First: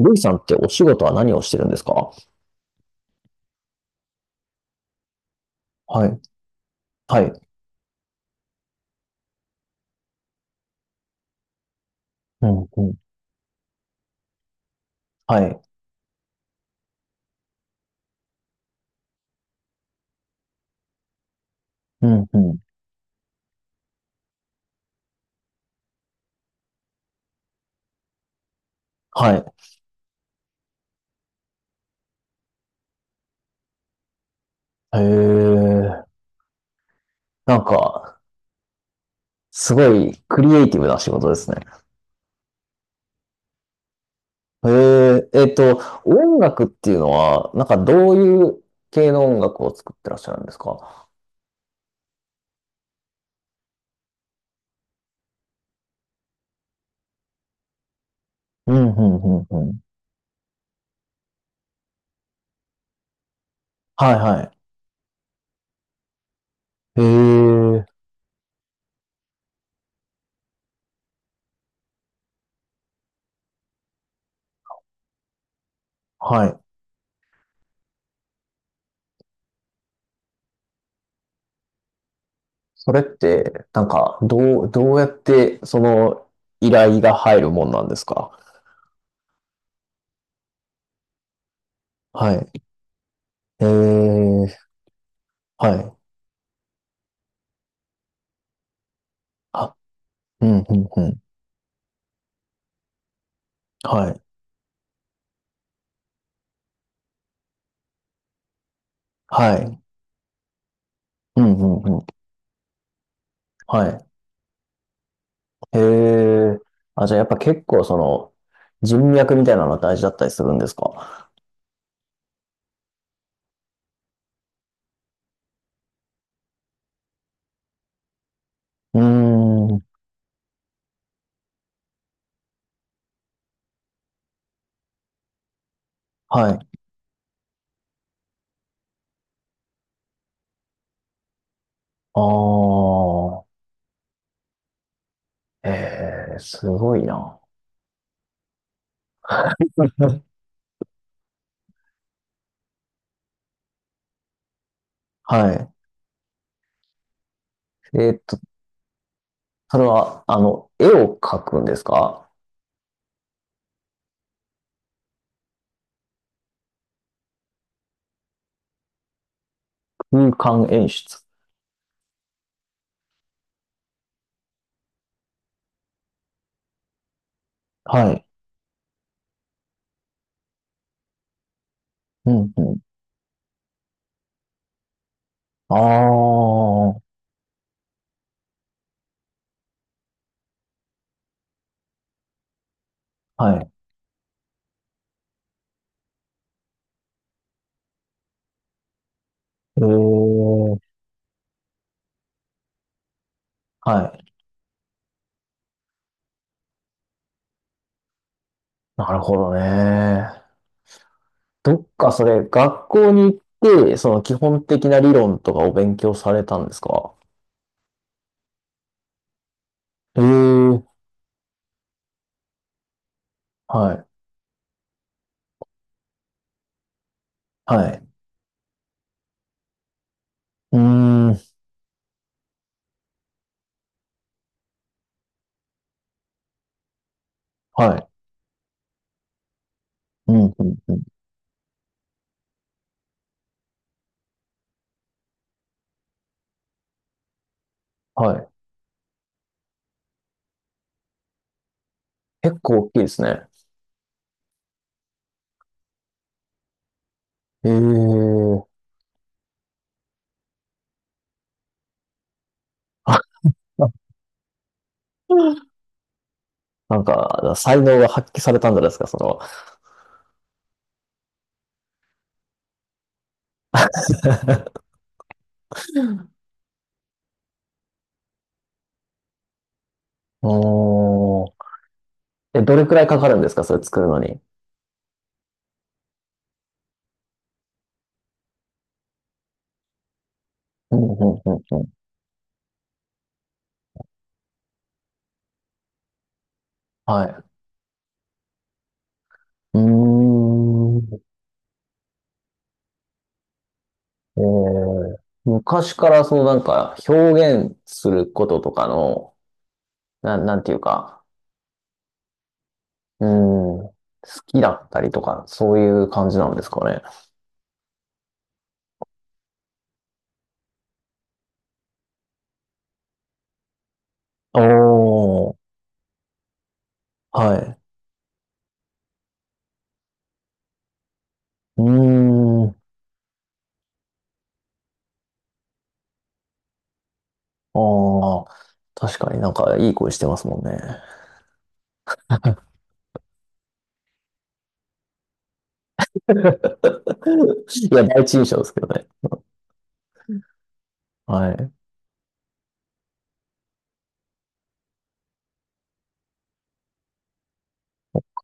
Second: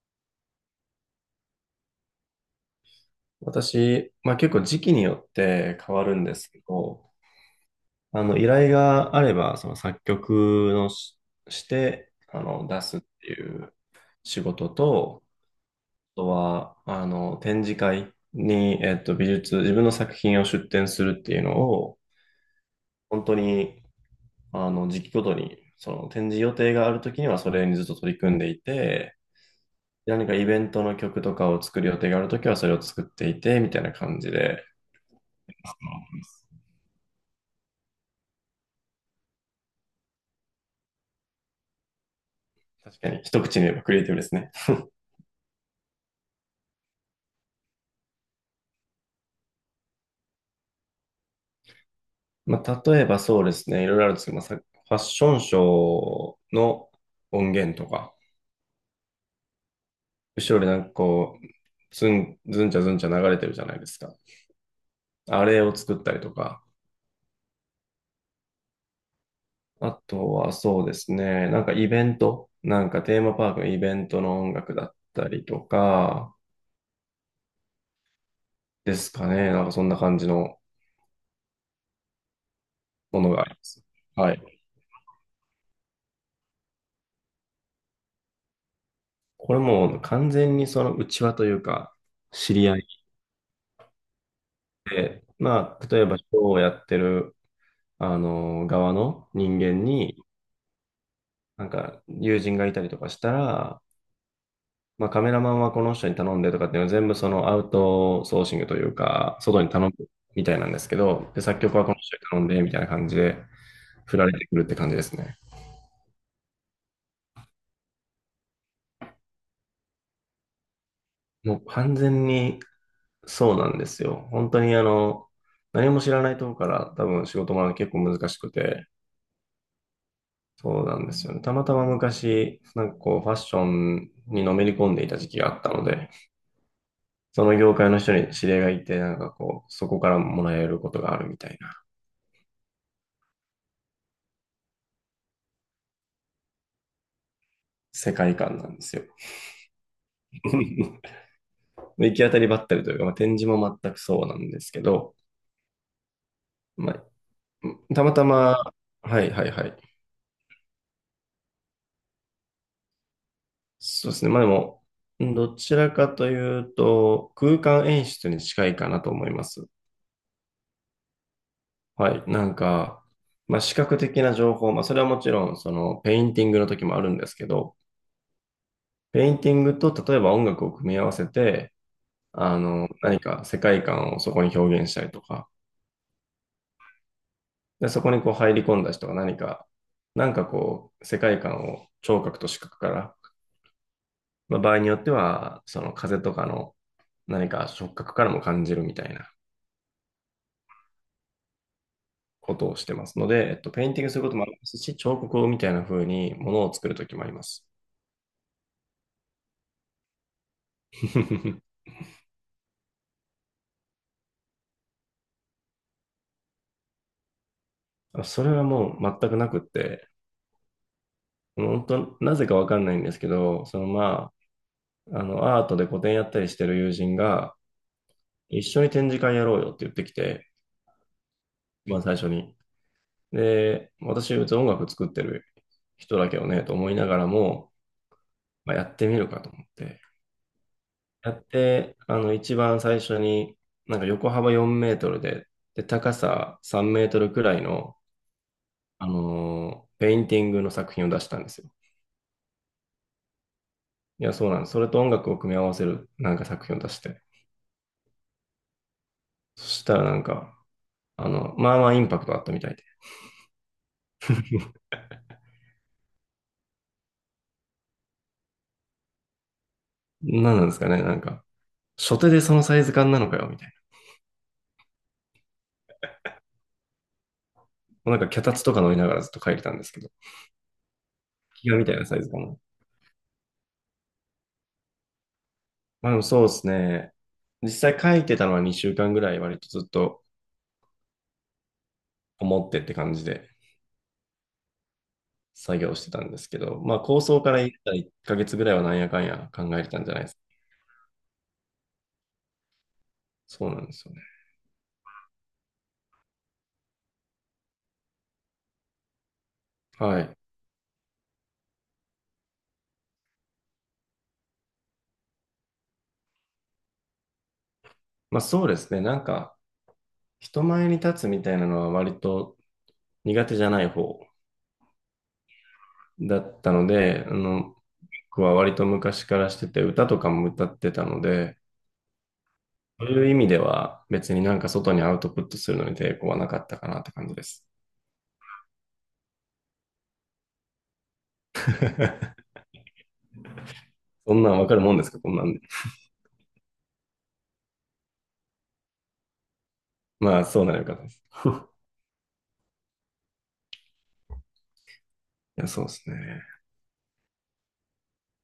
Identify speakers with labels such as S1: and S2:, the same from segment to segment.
S1: ルイさんってお仕事は何をしてるんですか？
S2: 私、まあ結構時期によって変わ
S1: は
S2: る
S1: い。
S2: んですけど、
S1: はい。
S2: 依頼があれば、その作曲のして、
S1: うん、
S2: 出
S1: うん。
S2: すっていう仕事と、
S1: はい。
S2: あとは、展示会に、自分の作品を出展するっていうのを、
S1: うん、うん。
S2: 本当に、時期ごとに、その展示予定があるときにはそれにずっと取り組んでいて、
S1: はい。
S2: 何かイベントの曲とかを作る予定があるときはそれを作っていて、みたいな感じで、
S1: へえ。なんか、すごいクリエイティブな仕事ですね。
S2: 確かに、一口に言えばクリエイティブですね。
S1: へえ。音楽っていうのは、なんかどういう系の音楽を作ってらっしゃるんですか？
S2: まあ、例えばそうですね、いろいろあるんですけど、まあ、ファッションショーの音源とか、
S1: うん、うん、うん、うん。
S2: 後ろでなんかこう、ずん、ずんちゃずんちゃ流れてるじゃないです
S1: は
S2: か。
S1: い、はい。
S2: あれを作ったりとか、
S1: へえ。
S2: あとはそうですね、なんかイベント、なんかテーマパークのイベントの音楽だったりとか、
S1: はい。
S2: ですかね、なんかそんな感じの
S1: それっ
S2: ものがありま
S1: て、
S2: す。はい。
S1: どうやって、依頼が入るもんなんですか？
S2: これもう完全にその内輪というか、
S1: は
S2: 知
S1: い。
S2: り合い
S1: えー、
S2: で、
S1: は
S2: まあ、
S1: い。
S2: 例えばショーをやってる、側の人
S1: あ、
S2: 間に、
S1: うん、うん、うん。
S2: なんか、友人がいたりとかしたら、
S1: はい。
S2: まあ、カメラマンはこの人に頼んでとかっていうのは全部そのアウトソーシングというか、
S1: は
S2: 外に
S1: い。
S2: 頼むみたいなんですけど、で、
S1: うん、
S2: 作曲は
S1: う
S2: こ
S1: ん、
S2: の
S1: うん。
S2: 人に頼んでみたいな感じで、
S1: はい。
S2: 振られてくるって感じですね。
S1: へえ。あ、じゃあやっぱ結構その人脈みたいなのは大事だったりするんですか？
S2: もう完全にそうなんですよ。本当に何も知らないところから多分仕事も結構難しくて、
S1: うーん。
S2: そうなんですよね。たまたま昔、なんかこう、ファッションにのめり込んでいた時期があったので、
S1: はい。
S2: その業界の人に知り合いがいて、なんかこう、そこからもらえることがあるみたいな
S1: ああ。ええ、すごいな。
S2: 世界観なんですよ。行き当たりばったりというか、まあ、展示も全くそうなんですけど、
S1: はい。
S2: まあ、た
S1: え
S2: ま
S1: ーっ
S2: た
S1: と、
S2: ま、はいはいは
S1: それ
S2: い。
S1: は、絵を描くんですか？
S2: そうですね。まあでも、どちらかというと、空間演出に近いかなと思います。
S1: 空間演出。
S2: はい。なんか、まあ、視覚的な情報、まあ、それはもちろん、その、ペインティングの時もあるんですけど、
S1: はい。
S2: ペインティングと、例えば音楽を組み合わせて、
S1: うん、うん。
S2: 何か世界観をそこに表現したりとか、
S1: ああ。
S2: で、そこにこう入り込んだ人が何か、なんかこう、世界観を聴覚と視覚から、
S1: はい。
S2: まあ、場合によっては、その風とかの何か触覚からも感じるみたいな
S1: ええ。
S2: ことをしてますので、ペインティ
S1: は
S2: ングする
S1: い。
S2: こともありますし、彫刻みたいな風にものを作る時もあります。
S1: なるほどね。どっかそれ、学校に行って、その基本的な理論とかを勉強されたんですか？
S2: あそれはもう全くなくって、
S1: ええー、
S2: 本当、なぜかわかんないんですけど、その
S1: はい、
S2: まあ、アートで個展やったりしてる友人が、
S1: はい。
S2: 一緒に展示会やろうよって言ってきて、
S1: うーん、
S2: まあ最初に。で、私、別に音楽作ってる人だけどね、と思いながらも、
S1: はい。
S2: まあ、やってみるかと思って。
S1: うん、うん、うん。
S2: やって、一番最初に、なんか横幅4メートルで、高さ3メートルくらいの、
S1: はい。
S2: ペインティングの作品を出したんですよ。
S1: 結構大きいですね。
S2: いや、そうなんです。それと音楽を組み合わせるなんか作品を出して。
S1: ええー、
S2: そしたらなんか、まあまあインパクトあったみたいで。
S1: あ、なんか、才能が発揮されたんじゃないですか、その。
S2: 何なんですかね、なんか、初手でそのサイズ感なのかよ、みたいな。もうなんか脚立とか乗りながらずっと書いてたんですけど、
S1: おー。
S2: ギガみたいなサイズ感の。
S1: え、どれくらいかかるんですか、それ作るのに。
S2: まあでもそうですね。実際書いてたのは2週間ぐらい割とずっと
S1: うん、うん、うん、うん。
S2: 思ってって感じで作業してたんですけど、まあ構
S1: は
S2: 想
S1: い。
S2: から言ったら1ヶ月ぐらいはなんやかんや考
S1: う
S2: えてたんじゃないですか。
S1: ーん。
S2: そうなんですよね。
S1: えー、昔からそのなんか表現することとかの
S2: はい。
S1: なんていうか、うーん、好きだったりとか、そういう感じなんですかね。
S2: まあそうですね。なんか人前に立つみたいなのは割と苦手じゃない方
S1: おー、
S2: だったので、
S1: はい。
S2: 僕は割と昔からしてて、歌とかも歌ってたので、
S1: うーん、
S2: そういう意味では別になんか外にアウトプットするのに抵抗はなかったかなって感じです。
S1: ああ、確かになんかいい声してますもんね。
S2: そんなんわかるもんですかこんなんで。
S1: いや、第一印象ですけどね。
S2: まあ、そうならよかったです。
S1: はい。
S2: いや、そうですね。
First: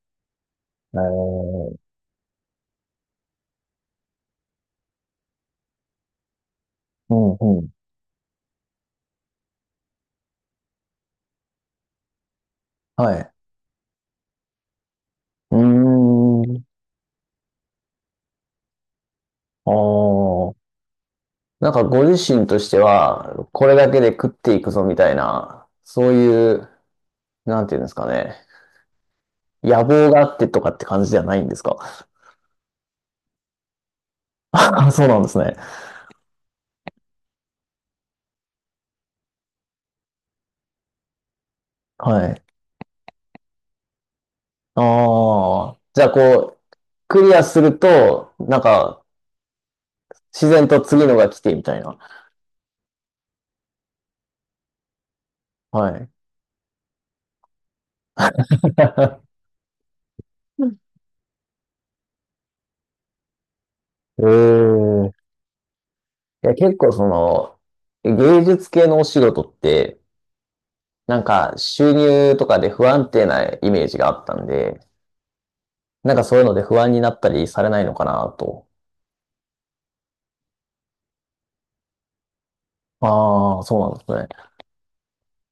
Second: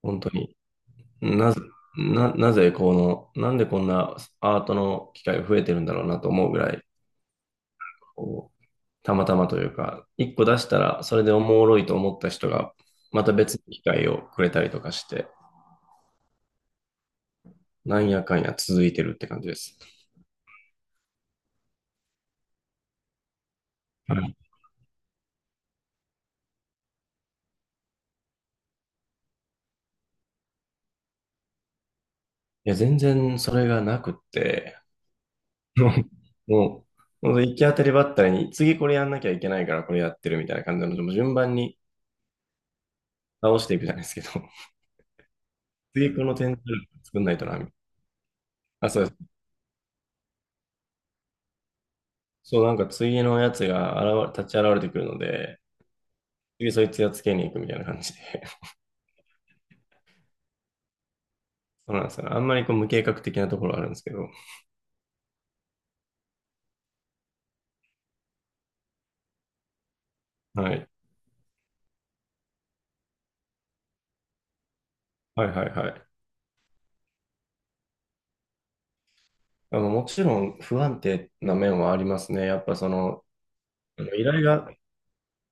S2: 本当に。
S1: え
S2: なぜ、
S1: ー、
S2: な、なぜこの、なんでこんなアートの機会が増えてるんだろうなと思うぐらい、
S1: うんうん。
S2: こう、たまたまというか、一個出したらそれでおもろいと思った人が、
S1: は
S2: ま
S1: い。
S2: た別の機会をくれたりとかして、
S1: うーん、
S2: なんやかんや続いてるって感じで
S1: あ
S2: す。
S1: あ。なんかご自身としては、これだけで
S2: は
S1: 食
S2: い。
S1: っ
S2: い
S1: ていくぞみたいな、そういう、なんていうんですかね。野望があってとかって感じではないんですか？
S2: や、全然それがなくっ て、
S1: あ、そうなんですね。
S2: うんもう、ほんと行き当たりばったりに、次これやんなきゃいけないからこれやってるみたいな感じなので、もう順番に
S1: はい。
S2: 倒していくじゃないですけど、
S1: ああ。じゃあ
S2: 次この点
S1: こ
S2: 数
S1: う、
S2: 作
S1: ク
S2: んな
S1: リ
S2: い
S1: ア
S2: とな、
S1: す
S2: みたい
S1: ると、なん
S2: なあ、そ
S1: か、
S2: うです。
S1: 自然と次のが来てみたいな。
S2: そう、なんか次のやつが立ち現れてくるので、
S1: はい。
S2: 次そいつやっつけに行くみたいな感じで。そうなんですよね。あんまりこう無計画的なところはあるんですけ
S1: え
S2: ど。
S1: え。いや、結構その、芸術系のお仕事って、
S2: はい。
S1: なんか収入とかで不安定なイメージがあったんで、
S2: はいはいはい。
S1: なんかそういうので不安になったりされないのかなと。
S2: もちろん不安定な面はありますね。やっぱその、
S1: ああ、そうなん
S2: あ
S1: です
S2: の依
S1: ね。
S2: 頼が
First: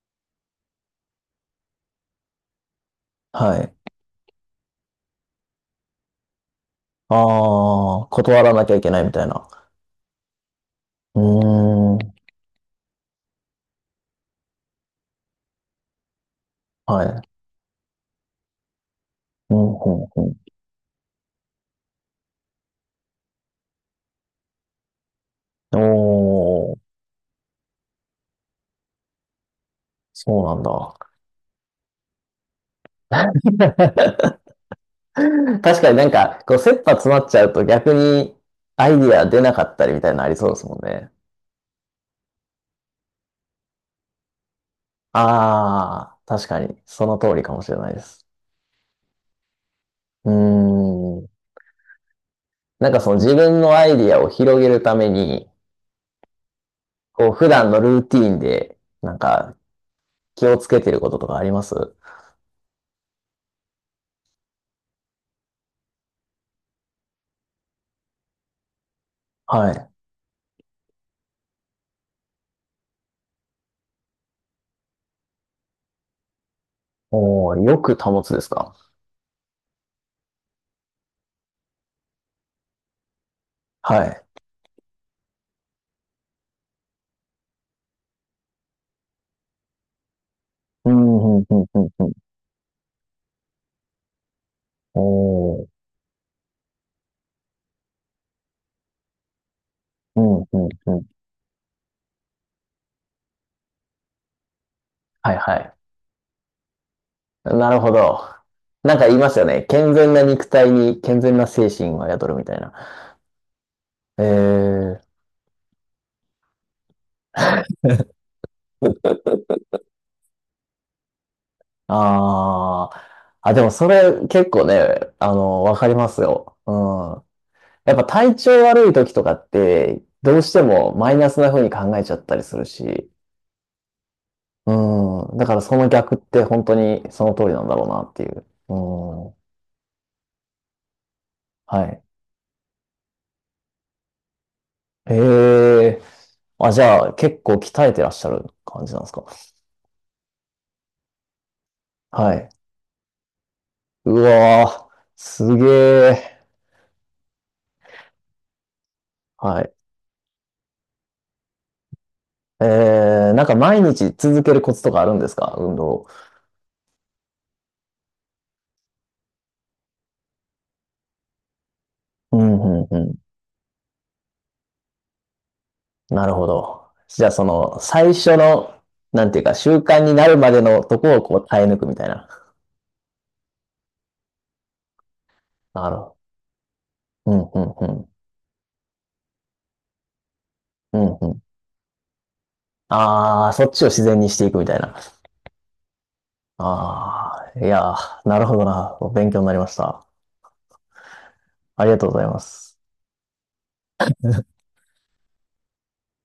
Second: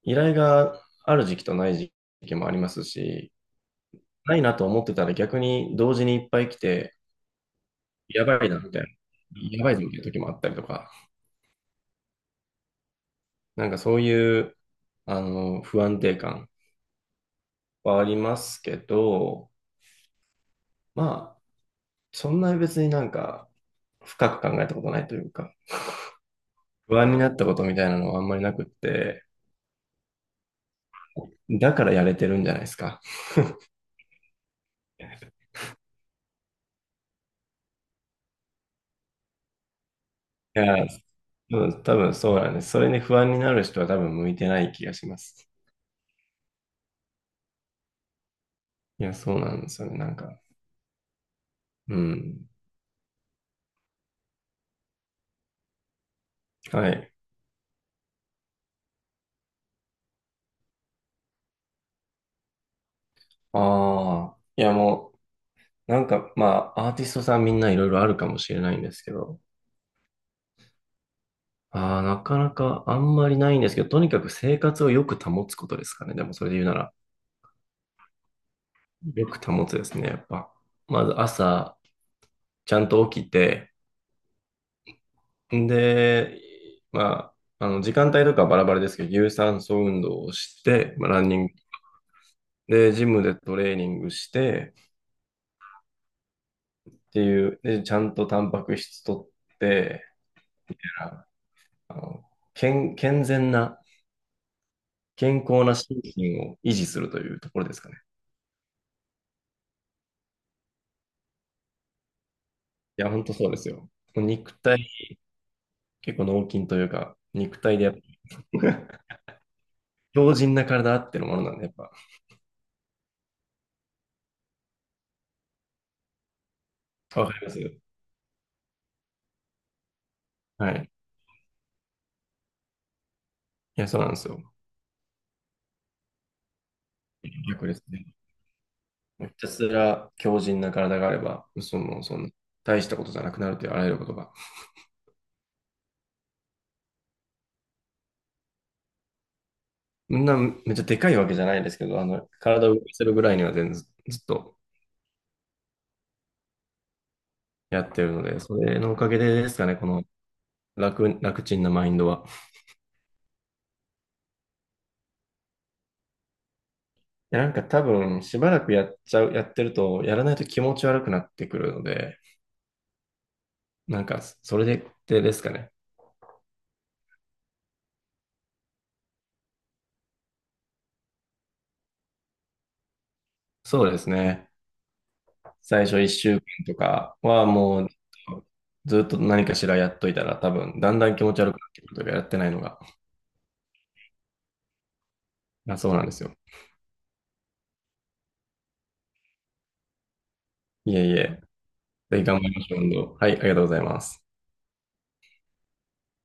S2: 依頼がある時期とない時期もありますし、
S1: はい。
S2: ないなと思ってたら逆に同時にいっぱい来て、
S1: ああ、
S2: やば
S1: 断
S2: い
S1: ら
S2: な
S1: な
S2: み
S1: きゃ
S2: た
S1: い
S2: いな、
S1: けないみたいな。
S2: やばいぞみたいな時もあったりとか、
S1: うーん。
S2: なんかそういう不安定感
S1: はい。
S2: はありますけど、
S1: うん、うん、
S2: まあ、そんなに別になんか深く考えたことないというか、
S1: うん。おー。
S2: 不安になったことみたいなのはあんまりなくって、
S1: そうなんだ。
S2: だからやれてるんじゃないですか。
S1: 確かになんか、こう、切羽詰まっちゃうと逆にアイディア出なかったりみたいなのありそうで
S2: い
S1: すもん
S2: や、
S1: ね。
S2: 多分そうなんです。それに不安になる人は多分向いてない気がします。
S1: ああ、確かに、その通りかもしれないです。
S2: いや、そうなんですよね。なん
S1: う
S2: か。
S1: ーん。
S2: うん。
S1: なんかその自分のアイディアを広げるために、
S2: はい。
S1: こう、普段のルーティーンで、なんか、気をつけてることとかあります？
S2: ああ。いやもう、なんか、まあ、アーティストさんみんないろいろあるかもしれないんですけど、
S1: はい。
S2: ああ、なかなかあんまりないんですけど、とにかく生活をよく保つことですかね。でもそれで言うなら、
S1: おー、よく保つですか？
S2: よく保つですね、やっぱ。まず朝、ちゃんと起きて、
S1: はい。
S2: んで、まあ、時間帯とかはバラバラですけど、有酸素運動をし
S1: う
S2: て、まあ、ランニ
S1: ん、うん、
S2: ン
S1: う
S2: グ、
S1: ん、うん、うん。
S2: で、ジムでトレーニングして、
S1: おー、
S2: っていう、で、ちゃんとタンパク質取って、
S1: うん、うん、うん。
S2: あの健全な、
S1: はい、
S2: 健
S1: は
S2: 康
S1: い。
S2: な心身を維持するというところ
S1: な
S2: で
S1: る
S2: すか
S1: ほ
S2: ね。
S1: ど。なんか言いますよね。健全な肉体に健全な精神は宿るみたいな。
S2: いや、本当そうですよ。
S1: え
S2: 肉体、
S1: ー、
S2: 結構脳筋というか、肉体でやっぱ 強靭な体あってのものなんで、やっぱ、
S1: あー。あ、でもそれ結構ね、あの、わかりますよ。うん。
S2: わかりますよ
S1: やっぱ体調悪い時とかって、どうして
S2: はい。
S1: もマイナスな風に考えちゃったりするし。
S2: いや、そうなんですよ。
S1: うん。だからその逆って本当にその通りな
S2: 逆
S1: んだ
S2: で
S1: ろ
S2: す
S1: うな
S2: ね。
S1: っていう。う
S2: ひ
S1: ん。
S2: たすら強靭な体があれば、そ
S1: はい。
S2: の、その、大したことじゃなくなるというあらゆることが。
S1: ええー。あ、じゃあ結構鍛えてらっしゃる感じなんですか。
S2: みんなめっちゃでかいわけじゃないですけど、
S1: はい。
S2: 体を動かせるぐらいには全然
S1: う
S2: ずっと
S1: わー、すげえ。
S2: やってるので、それのおかげでです
S1: は
S2: か
S1: い。
S2: ね、この楽ちんなマインドは。
S1: えー、なんか毎日続けるコツとかあるんですか運動を？
S2: や、なんか多分、しばらくやっちゃう、やってると、やらないと気持ち悪くなってくるので、
S1: うん、うん、う
S2: なんか、それで、ですかね。
S1: ん。なるほど。じゃあその、最初の、なんていうか、習慣になるまでのとこをこう耐え抜くみたいな。
S2: そうですね。最
S1: なる
S2: 初
S1: ほ
S2: 1週間とか
S1: ど。う
S2: はもう、
S1: ん、うん、
S2: ずっと何かしらやっといたら、多分、だ
S1: う
S2: ん
S1: ん。
S2: だ
S1: う
S2: ん
S1: ん、
S2: 気持
S1: う
S2: ち
S1: ん。
S2: 悪くなってくるというか、やってないのが。
S1: あー、そっちを自然にしていくみたいな。
S2: あ、そうなんですよ。
S1: あー、いやー、なるほどな。勉強になりました。
S2: いえいえ。
S1: ありがとう
S2: ぜ
S1: ご
S2: ひ
S1: ざい
S2: 頑
S1: ま
S2: 張りましょ
S1: す。
S2: う、運動。はい、ありがとうございます。